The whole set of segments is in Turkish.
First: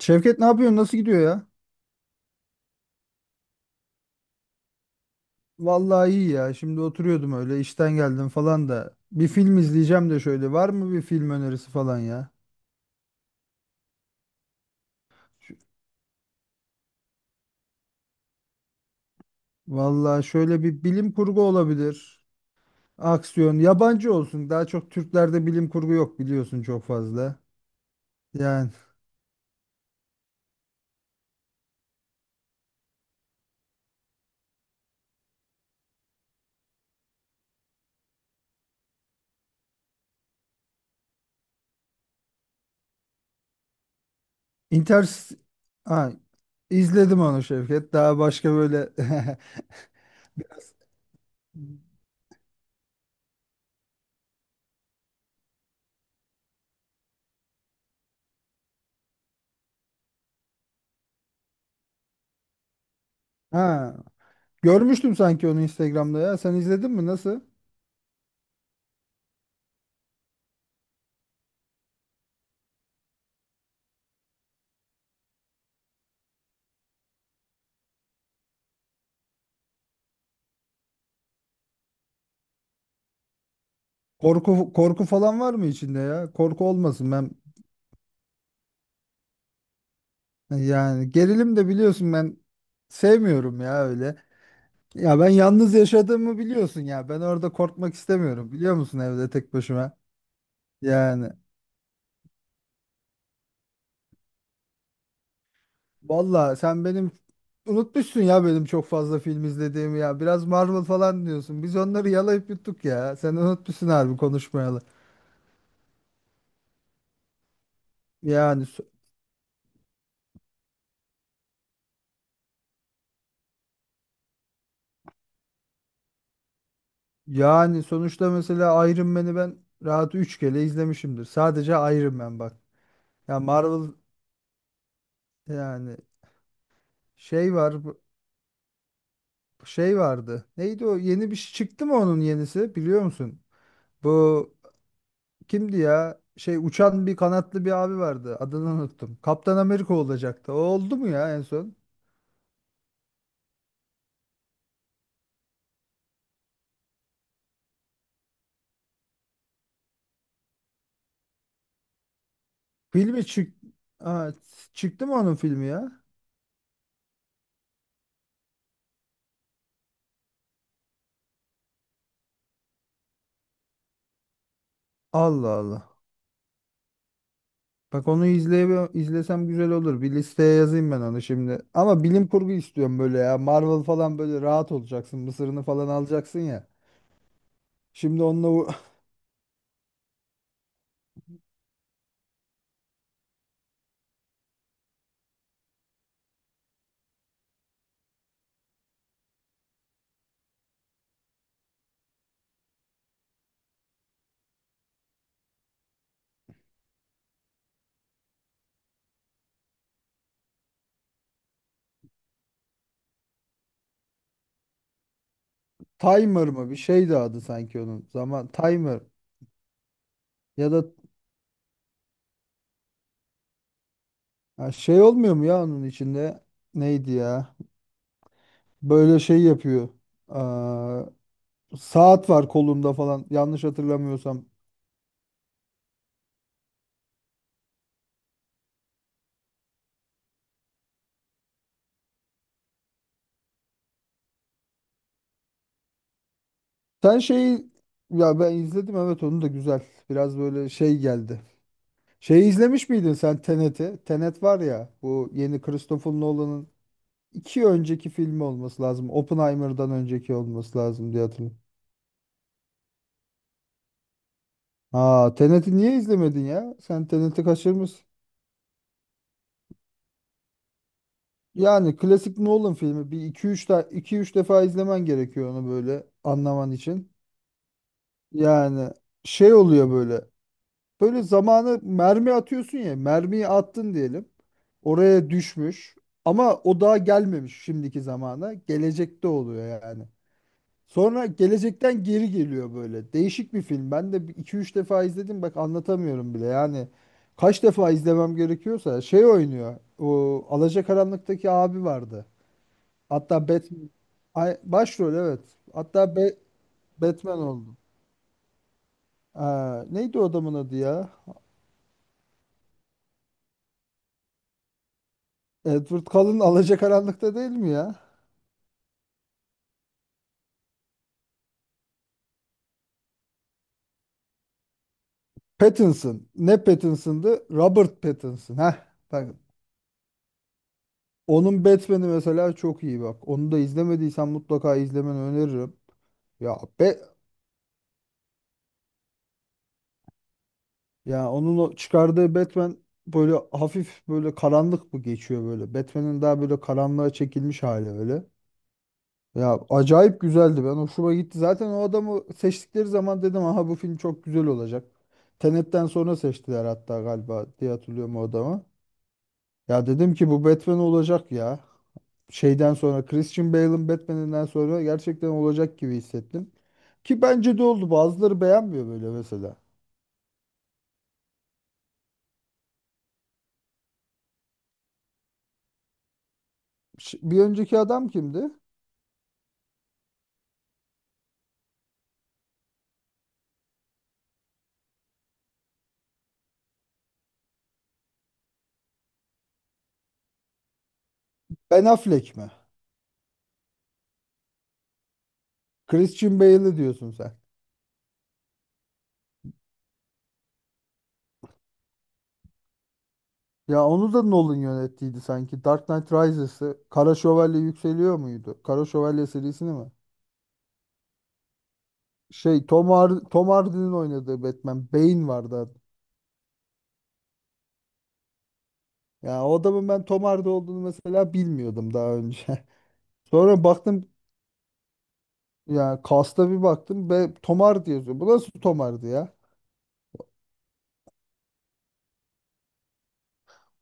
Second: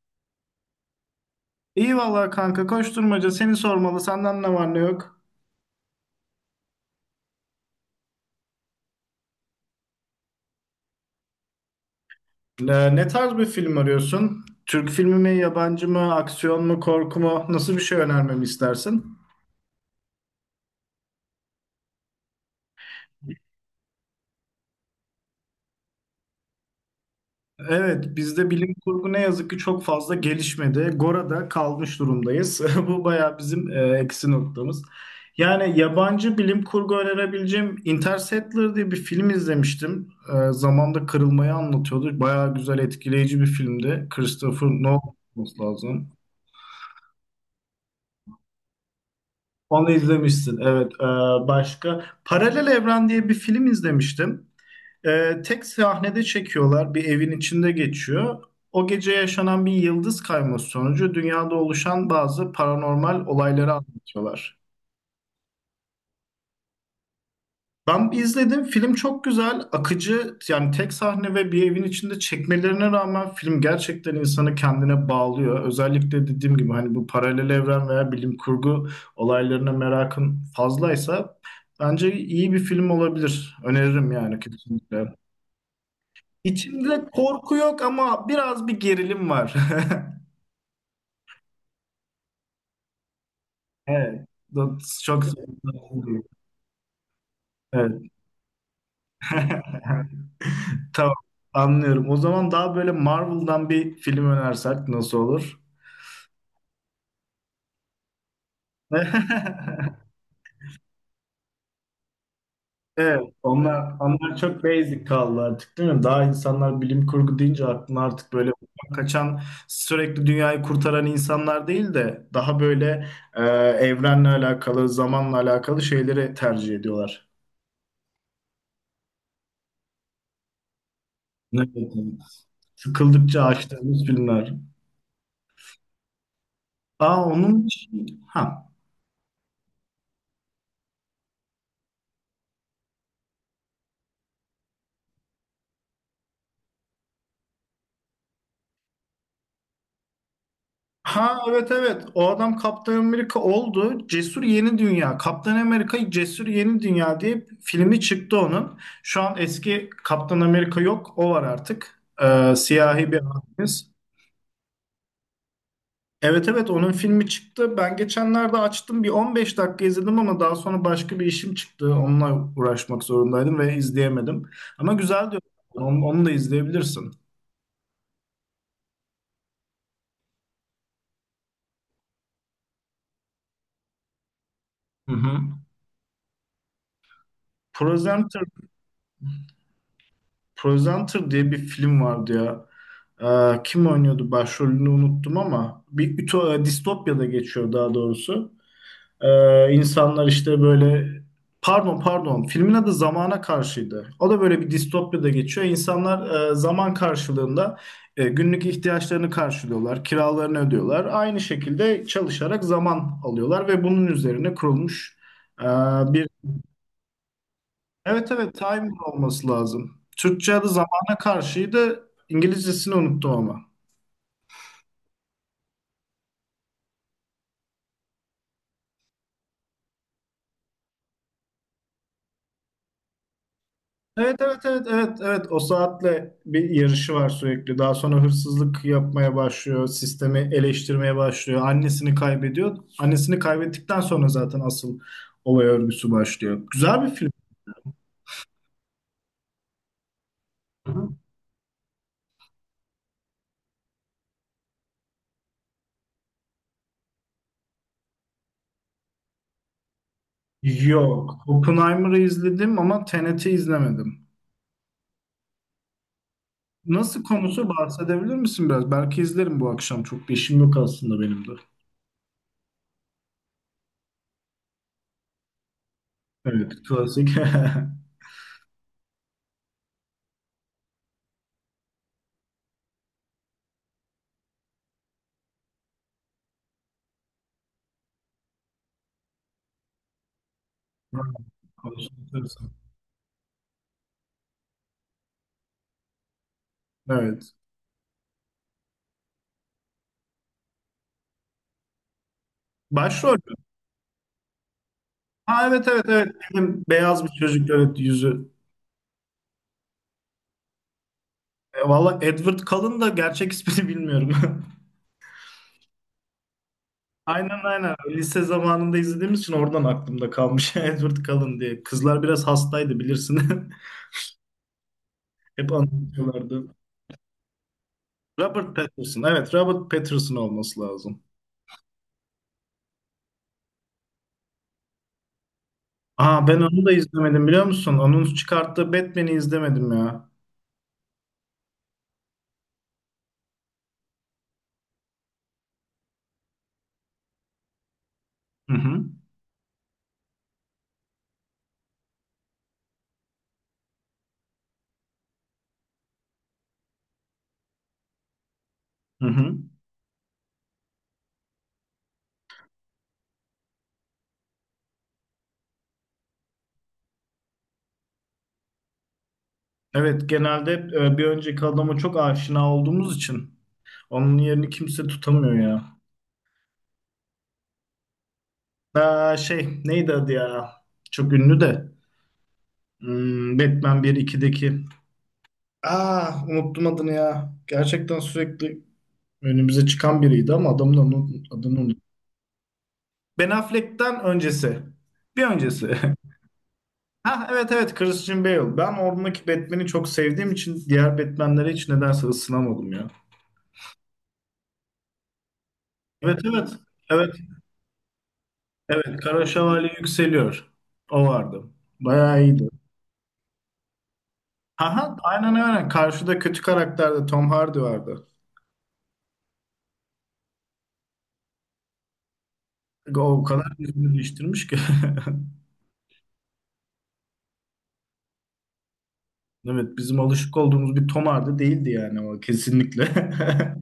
Şevket, ne yapıyorsun? Nasıl gidiyor ya? İyi vallahi kanka koşturmaca seni sormalı senden ne var ne yok. Vallahi iyi ya. Şimdi oturuyordum öyle, işten geldim falan da. Bir film izleyeceğim de şöyle. Var mı bir film önerisi falan ya? Ne tarz bir film arıyorsun? Türk filmi mi, Şu- yabancı mı, aksiyon mu, korku mu? Nasıl bir şey önermemi istersin? Vallahi şöyle bir bilim kurgu olabilir. Aksiyon. Yabancı olsun. Daha çok Türklerde bilim kurgu yok biliyorsun, çok fazla. Evet, bizde Yani bilim kurgu ne yazık ki çok fazla gelişmedi. Gora'da kalmış durumdayız. Bu bayağı bizim eksi noktamız. Yani yabancı bilim kurgu önerebileceğim Interstellar diye bir film izlemiştim. Zamanda kırılmayı anlatıyordu. Bayağı güzel, etkileyici bir filmdi. Christopher Nolan Inter... olması lazım. Ha, izledim onu Şevket. Daha başka böyle. Onu izlemişsin. Evet. Başka Paralel Evren diye bir film izlemiştim. Tek sahnede çekiyorlar. Bir evin içinde geçiyor. O gece yaşanan bir yıldız kayması sonucu dünyada oluşan bazı paranormal olayları Ha, anlatıyorlar. görmüştüm sanki onu Instagram'da ya. Sen izledin mi? Nasıl? Ben izledim. Film çok güzel, akıcı. Yani tek sahne ve bir evin içinde çekmelerine rağmen film gerçekten insanı kendine bağlıyor. Özellikle dediğim gibi hani bu paralel evren veya bilim kurgu olaylarına merakın fazlaysa bence iyi bir film olabilir. Öneririm yani Korku korku kesinlikle. falan var mı içinde ya? Korku İçinde olmasın. Korku yok ama biraz bir gerilim var. Yani gerilim de biliyorsun ben sevmiyorum ya öyle. Evet. Ya, Çok ben yalnız sevdim. yaşadığımı biliyorsun ya. Ben orada korkmak Evet. istemiyorum, biliyor musun, evde tek başıma. Tamam, Yani anlıyorum. O zaman daha böyle Marvel'dan bir film önersek nasıl olur? valla sen benim unutmuşsun ya, benim çok fazla film izlediğimi ya. Biraz Marvel falan diyorsun. Biz onları yalayıp yuttuk ya. Evet, Sen unutmuşsun onlar harbi onlar çok konuşmayalı. basic kaldı artık değil mi? Daha insanlar bilim kurgu deyince aklına artık böyle Yani so- kaçan, sürekli dünyayı kurtaran insanlar değil de daha böyle e, evrenle alakalı, zamanla alakalı şeyleri tercih ediyorlar. yani sonuçta mesela Iron Man'i ben rahat 3 kere izlemişimdir. Evet, Sadece evet. Iron Man bak. Ya Sıkıldıkça Marvel açtığımız filmler. yani, Aa şey onun var. için... Ha. Şey vardı. Neydi o? Yeni bir şey çıktı mı, onun yenisi? Biliyor musun? Bu kimdi ya? Şey, uçan bir kanatlı bir abi vardı. Adını unuttum. Kaptan Amerika olacaktı. O oldu mu ya Ha, en evet, son? evet, o adam Kaptan Amerika oldu. Cesur Yeni Dünya. Kaptan Amerika Cesur Yeni Dünya diye filmi çıktı onun. Şu an eski Kaptan Amerika yok, o var artık. Siyahi bir Filmi çık abimiz. Aa, çıktı mı onun filmi ya? Evet, evet, onun filmi çıktı. Ben geçenlerde açtım, bir 15 dakika izledim ama daha sonra başka bir işim çıktı. Onunla uğraşmak zorundaydım ve izleyemedim. Ama güzel diyor. Allah Allah. Onu da izleyebilirsin. Bak, onu izleye izlesem güzel olur. Bir listeye yazayım ben onu şimdi. Ama bilim kurgu istiyorum böyle ya. Marvel falan böyle rahat olacaksın. Hı Mısırını falan alacaksın ya. hı. Şimdi onunla u- Presenter diye bir film vardı ya. Kim oynuyordu başrolünü unuttum ama bir ütopya, distopya'da geçiyor daha doğrusu. İnsanlar işte böyle pardon, pardon, filmin adı Zamana Karşıydı. O da böyle bir distopya'da geçiyor. İnsanlar zaman karşılığında günlük ihtiyaçlarını karşılıyorlar, kiralarını ödüyorlar. Aynı şekilde çalışarak zaman alıyorlar ve bunun üzerine kurulmuş e, bir... Timer mı? Bir şeydi adı sanki onun. Evet, Zaman evet, Timer Timer. olması lazım. Türkçe adı Ya da zamana karşıydı. İngilizcesini unuttum ama. Ya, şey olmuyor mu ya onun içinde? Neydi ya? Böyle şey yapıyor. Aa, saat var kolunda falan. Yanlış Evet, hatırlamıyorsam. evet, evet, evet, evet, o saatle bir yarışı var sürekli. Daha sonra hırsızlık yapmaya başlıyor, sistemi eleştirmeye başlıyor. Annesini kaybediyor. Annesini kaybettikten sonra zaten asıl olay örgüsü başlıyor. Güzel bir Sen film. şeyi Ya ben izledim, evet, onu da güzel. Biraz böyle şey geldi. Şeyi izlemiş miydin sen, Tenet'i? Tenet var ya, bu yeni Christopher Nolan'ın iki önceki filmi olması lazım. Oppenheimer'dan önceki olması lazım diye Yok. hatırlıyorum. Oppenheimer'ı izledim ama Tenet'i izlemedim. Aa, Tenet'i niye izlemedin ya? Sen Nasıl, Tenet'i konusu kaçırmışsın. bahsedebilir misin biraz? Belki izlerim bu akşam. Çok bir işim yok aslında benim de. Yani klasik Nolan filmi, bir iki üç de iki üç defa izlemen gerekiyor onu böyle anlaman Evet, için. klasik. Yani şey oluyor böyle. Böyle zamanı mermi atıyorsun ya. Mermiyi attın diyelim. Oraya düşmüş. Ama o daha gelmemiş şimdiki zamana. Gelecekte oluyor yani. Sonra gelecekten geri Konuşuyorsun. geliyor böyle. Değişik bir film. Ben de iki üç defa izledim. Bak, anlatamıyorum bile. Yani Evet. kaç defa izlemem gerekiyorsa şey oynuyor. O Alacakaranlık'taki abi vardı. Başrol Hatta mü? Batman Ay, başrol, evet. Ha, evet, evet, Hatta evet. Benim beyaz bir Batman çocuk, oldu. evet, yüzü. Aa, neydi o adamın adı ya? Valla Edward Cullen da gerçek ismini bilmiyorum. Edward Cullen Alacakaranlık'ta değil Aynen, mi aynen. ya? Lise zamanında izlediğimiz için oradan aklımda kalmış Edward Cullen diye. Kızlar biraz hastaydı bilirsin. Hep Pattinson. Ne anlatıyorlardı. Pattinson'dı? Robert Pattinson. Robert Heh, Pattinson. bak. Evet, Robert Pattinson olması lazım. Onun Batman'i mesela çok iyi, bak. Onu da izlemediysen mutlaka izlemeni öneririm. Aa, Ya ben onu da be izlemedim biliyor musun? Onun çıkarttığı Batman'i izlemedim ya. Ya, onun o çıkardığı Batman böyle hafif böyle karanlık mı geçiyor böyle. Batman'in daha böyle karanlığa çekilmiş hali öyle. Hı hı. Ya, acayip güzeldi. Ben hoşuma gitti. Zaten o adamı seçtikleri zaman dedim, aha, bu film çok güzel olacak. Tenet'ten sonra seçtiler hatta galiba diye hatırlıyorum o adamı. Hı hı. Ya dedim ki bu Batman olacak ya. Şeyden sonra, Christian Bale'ın Batman'inden sonra gerçekten olacak gibi hissettim. Ki bence de oldu. Bazıları beğenmiyor böyle mesela. Evet, genelde hep, bir önceki adama çok aşina olduğumuz için onun yerini kimse tutamıyor ya. Bir önceki adam kimdi? Aa, şey, neydi adı ya? Çok ünlü de. Batman 1-2'deki. Aa, unuttum adını ya. Gerçekten sürekli önümüze çıkan biriydi ama adamın adını Ben unuttum. Affleck mi? Ben Affleck'ten öncesi. Bir öncesi. Christian Bale'ı diyorsun sen. Ha, evet, evet, Christian Bale. Ben oradaki Batman'i çok sevdiğim için diğer Batman'lere hiç nedense ısınamadım ya. Ya onu da Nolan yönettiydi sanki. Dark Knight Evet, evet. Rises'ı. Kara Evet, Şövalye Yükseliyor muydu? Kara evet, Şövalye Kara serisini mi? Şövalye yükseliyor. O vardı. Bayağı iyiydi. Tom Hardy'nin oynadığı Batman. Aha, Bane aynen, vardı adı. aynen. Karşıda kötü karakterde Tom Hardy vardı. Ya o adamın ben Tom Hardy olduğunu mesela bilmiyordum daha önce. O Sonra kadar baktım, yüzünü değiştirmiş ki. ya cast'a bir baktım ve Tom Hardy yazıyor. Bu nasıl Tom Hardy ya? Evet, bizim alışık olduğumuz bir Tom Hardy değildi yani, o kesinlikle.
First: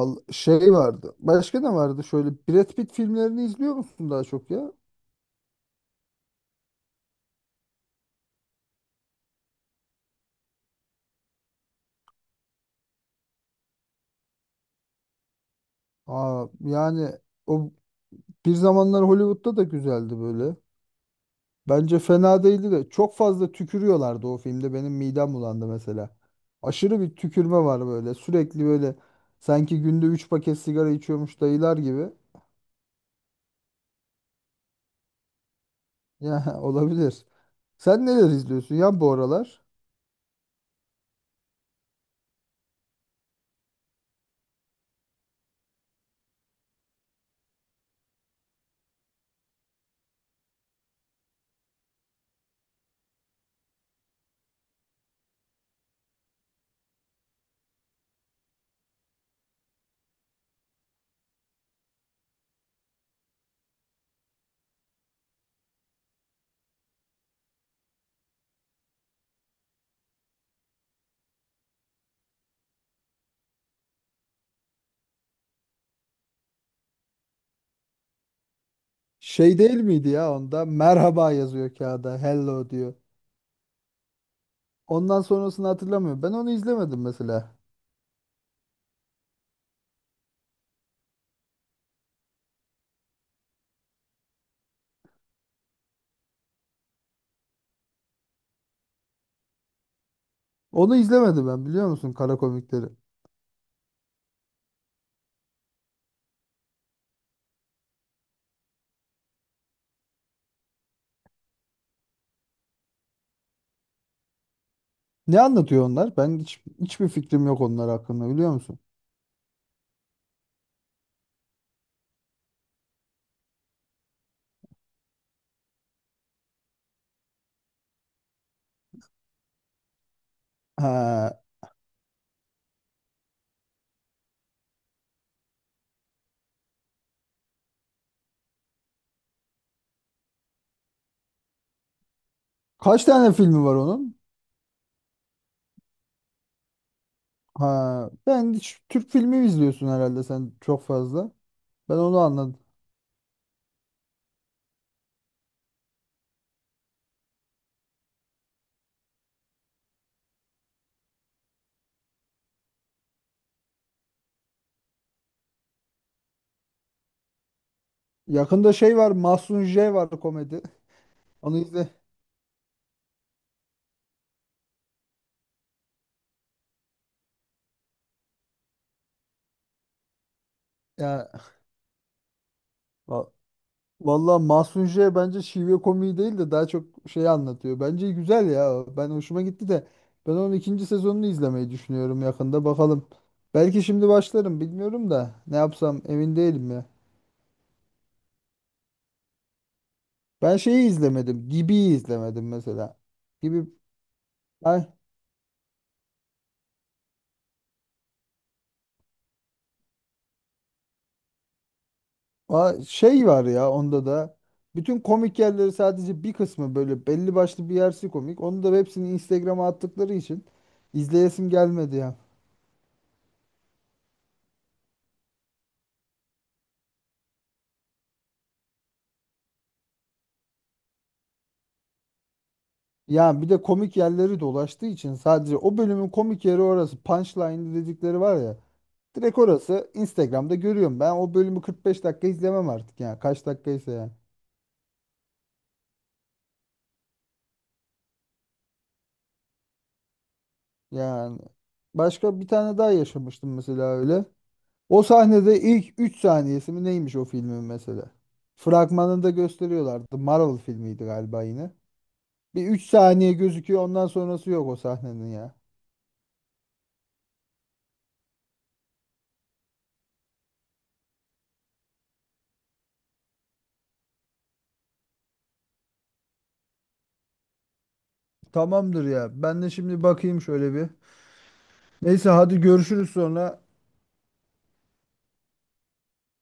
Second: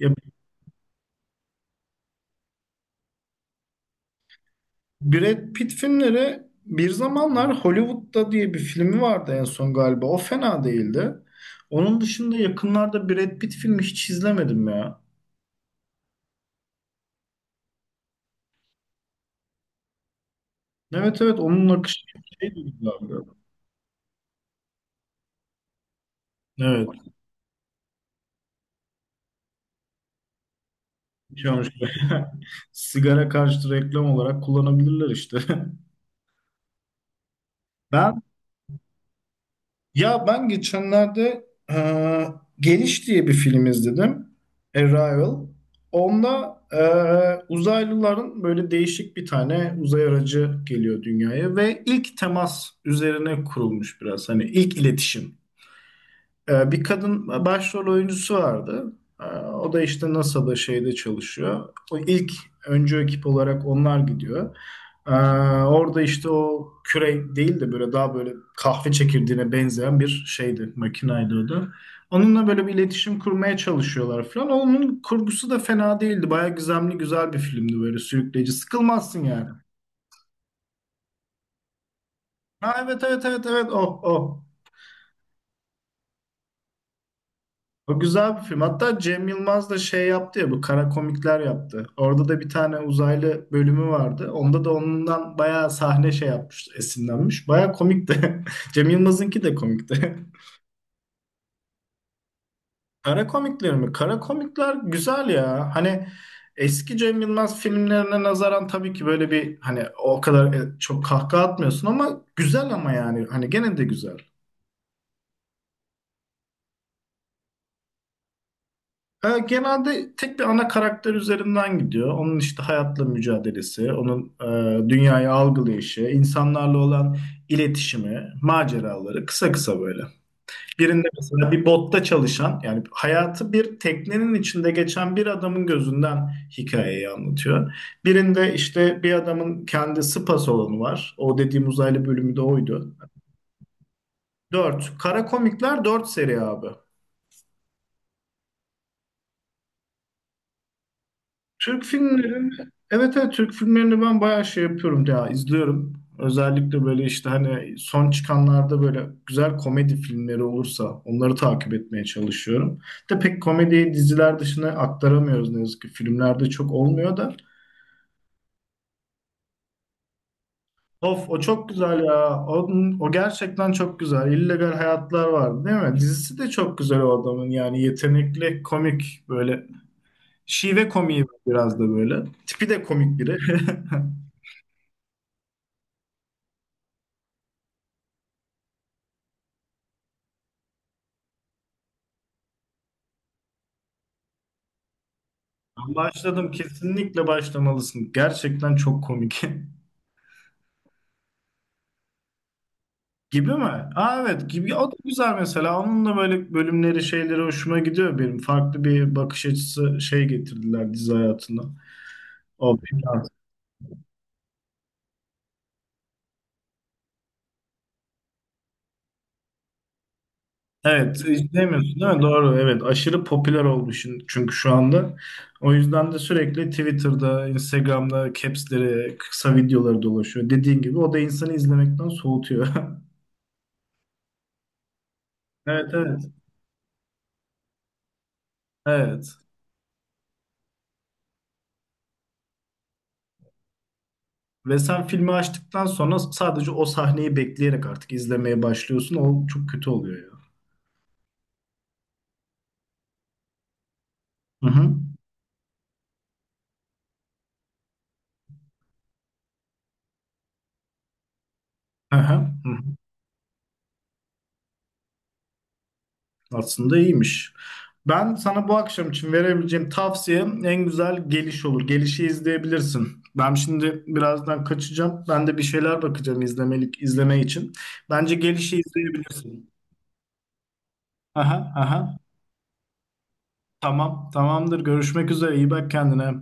Ya, şey vardı. Başka ne vardı? Şöyle Brad Pitt filmlerini izliyor musun daha çok ya? Brad Pitt filmleri bir zamanlar Hollywood'da diye bir filmi vardı en son galiba. O fena değildi. Onun dışında yakınlarda Brad Pitt filmi hiç izlemedim ya. Aa, yani o Bir Zamanlar Hollywood'da da güzeldi böyle. Evet, evet, onun Bence akışı fena şeydi, değildi de güzeldi. çok fazla tükürüyorlardı o filmde. Benim midem bulandı mesela. Evet. Aşırı bir tükürme var böyle. Sürekli böyle, sanki günde 3 paket sigara Bir içiyormuş şey olmuş. dayılar gibi. Sigara karşıtı reklam olarak kullanabilirler işte. Ya, olabilir. Sen Ben neler izliyorsun ya bu aralar? ya ben geçenlerde e, Geliş diye bir film izledim. Arrival. Onda uzaylıların böyle değişik bir tane uzay aracı geliyor dünyaya ve ilk temas üzerine kurulmuş biraz. Hani ilk iletişim. Bir kadın başrol oyuncusu vardı. O da işte NASA'da şeyde çalışıyor. O ilk öncü ekip olarak onlar gidiyor. Ee, Orada işte o küre değil de böyle daha böyle kahve çekirdeğine benzeyen bir şeydi, makinaydı o da. Onunla böyle bir iletişim kurmaya çalışıyorlar falan. Onun kurgusu da fena değildi. Bayağı gizemli, güzel bir filmdi böyle, sürükleyici. Sıkılmazsın yani. Şey değil miydi ya onda? Merhaba yazıyor kağıda. Hello Ha, diyor. evet, evet, evet, evet, oh, oh. Ondan sonrasını hatırlamıyorum. Ben onu izlemedim mesela. O güzel bir film. Hatta Cem Yılmaz da şey yaptı ya, bu kara komikler yaptı. Orada da bir tane uzaylı bölümü vardı. Onda da ondan bayağı sahne şey yapmış, esinlenmiş. Bayağı komikti. Cem Yılmaz'ınki de komikti. Onu izlemedim ben, biliyor musun, kara komikleri. Kara komikler mi? Kara komikler güzel ya. Hani eski Cem Yılmaz filmlerine nazaran tabii ki böyle bir, hani o kadar çok kahkaha atmıyorsun ama güzel, ama yani hani gene de güzel. Ne anlatıyor onlar? Ben hiç, hiçbir fikrim yok onlar hakkında biliyor musun? Genelde tek bir ana karakter üzerinden gidiyor. Onun işte hayatla mücadelesi, onun dünyayı algılayışı, insanlarla olan iletişimi, maceraları kısa kısa böyle. Birinde Ha, mesela bir botta çalışan, yani hayatı bir teknenin içinde geçen bir adamın gözünden hikayeyi anlatıyor. Birinde işte bir adamın kendi spa salonu var. O dediğim uzaylı bölümü de oydu. kaç tane filmi var onun? Dört. Kara Komikler dört seri abi. Ha, ben hiç. Türk filmi izliyorsun herhalde sen çok fazla. Türk Ben onu filmleri, anladım. evet, evet, Türk filmlerini ben bayağı şey yapıyorum ya, izliyorum. Özellikle böyle işte hani son çıkanlarda böyle güzel komedi filmleri olursa onları takip etmeye çalışıyorum. De pek komediyi diziler dışına aktaramıyoruz ne yazık ki. Filmlerde çok olmuyor da. Yakında şey var, Mahsun J var, komedi. Of, o Onu çok izle. güzel ya. O gerçekten çok güzel. İllegal Hayatlar vardı değil mi? Dizisi de çok güzel o adamın, yani yetenekli komik böyle. Şive komiği Ya biraz da böyle. Tipi de komik va- biri. Vallahi Mahsun J bence şive komiği değil de daha çok şey anlatıyor. Bence güzel ya, o. Ben hoşuma gitti de ben onun ikinci sezonunu izlemeyi düşünüyorum yakında. Bakalım. Belki şimdi başlarım, bilmiyorum da ne Ben yapsam emin başladım. değilim ya. Kesinlikle başlamalısın. Gerçekten çok komik. Ben şeyi izlemedim. Gibi'yi izlemedim mesela. Gibi mi? Gibi. Aa, evet, gibi. O da güzel mesela. Onun da böyle bölümleri, şeyleri hoşuma gidiyor benim. Farklı bir bakış açısı şey getirdiler dizi hayatına. Aa, O şey biraz. var ya onda da bütün komik yerleri, sadece bir kısmı böyle belli başlı bir yersi komik. Onu da hepsini Instagram'a attıkları için Evet, izleyesim gelmedi izlemiyorsun değil ya. mi? Doğru, evet. Aşırı popüler oldu şimdi çünkü şu anda. O yüzden de sürekli Twitter'da, Instagram'da caps'leri, kısa videoları dolaşıyor. Dediğin gibi o da insanı izlemekten soğutuyor. Ya bir de komik yerleri dolaştığı için sadece o Evet, bölümün evet. komik yeri orası. Punchline dedikleri var ya. Evet. Direkt orası, Instagram'da görüyorum. Ben o bölümü 45 dakika izlemem artık ya. Kaç dakikaysa ya. Ve sen filmi açtıktan sonra sadece o sahneyi bekleyerek artık izlemeye başlıyorsun. O çok kötü oluyor ya. Yani başka bir tane daha yaşamıştım mesela öyle. Hı hı. O sahnede ilk 3 saniyesi mi neymiş o filmin mesela? Fragmanında gösteriyorlardı. Marvel filmiydi galiba yine. Hı hı. Bir Hı hı. 3 saniye gözüküyor, ondan sonrası yok o sahnenin ya. Aslında iyiymiş. Ben sana bu akşam için verebileceğim tavsiyem en güzel geliş olur. Gelişi izleyebilirsin. Ben şimdi birazdan kaçacağım. Ben de bir şeyler bakacağım izlemelik, izleme için. Bence gelişi Tamamdır ya. Ben de izleyebilirsin. şimdi bakayım şöyle bir. Aha, aha. Neyse hadi görüşürüz sonra. Tamam, tamamdır. Görüşmek üzere. İyi bak kendine.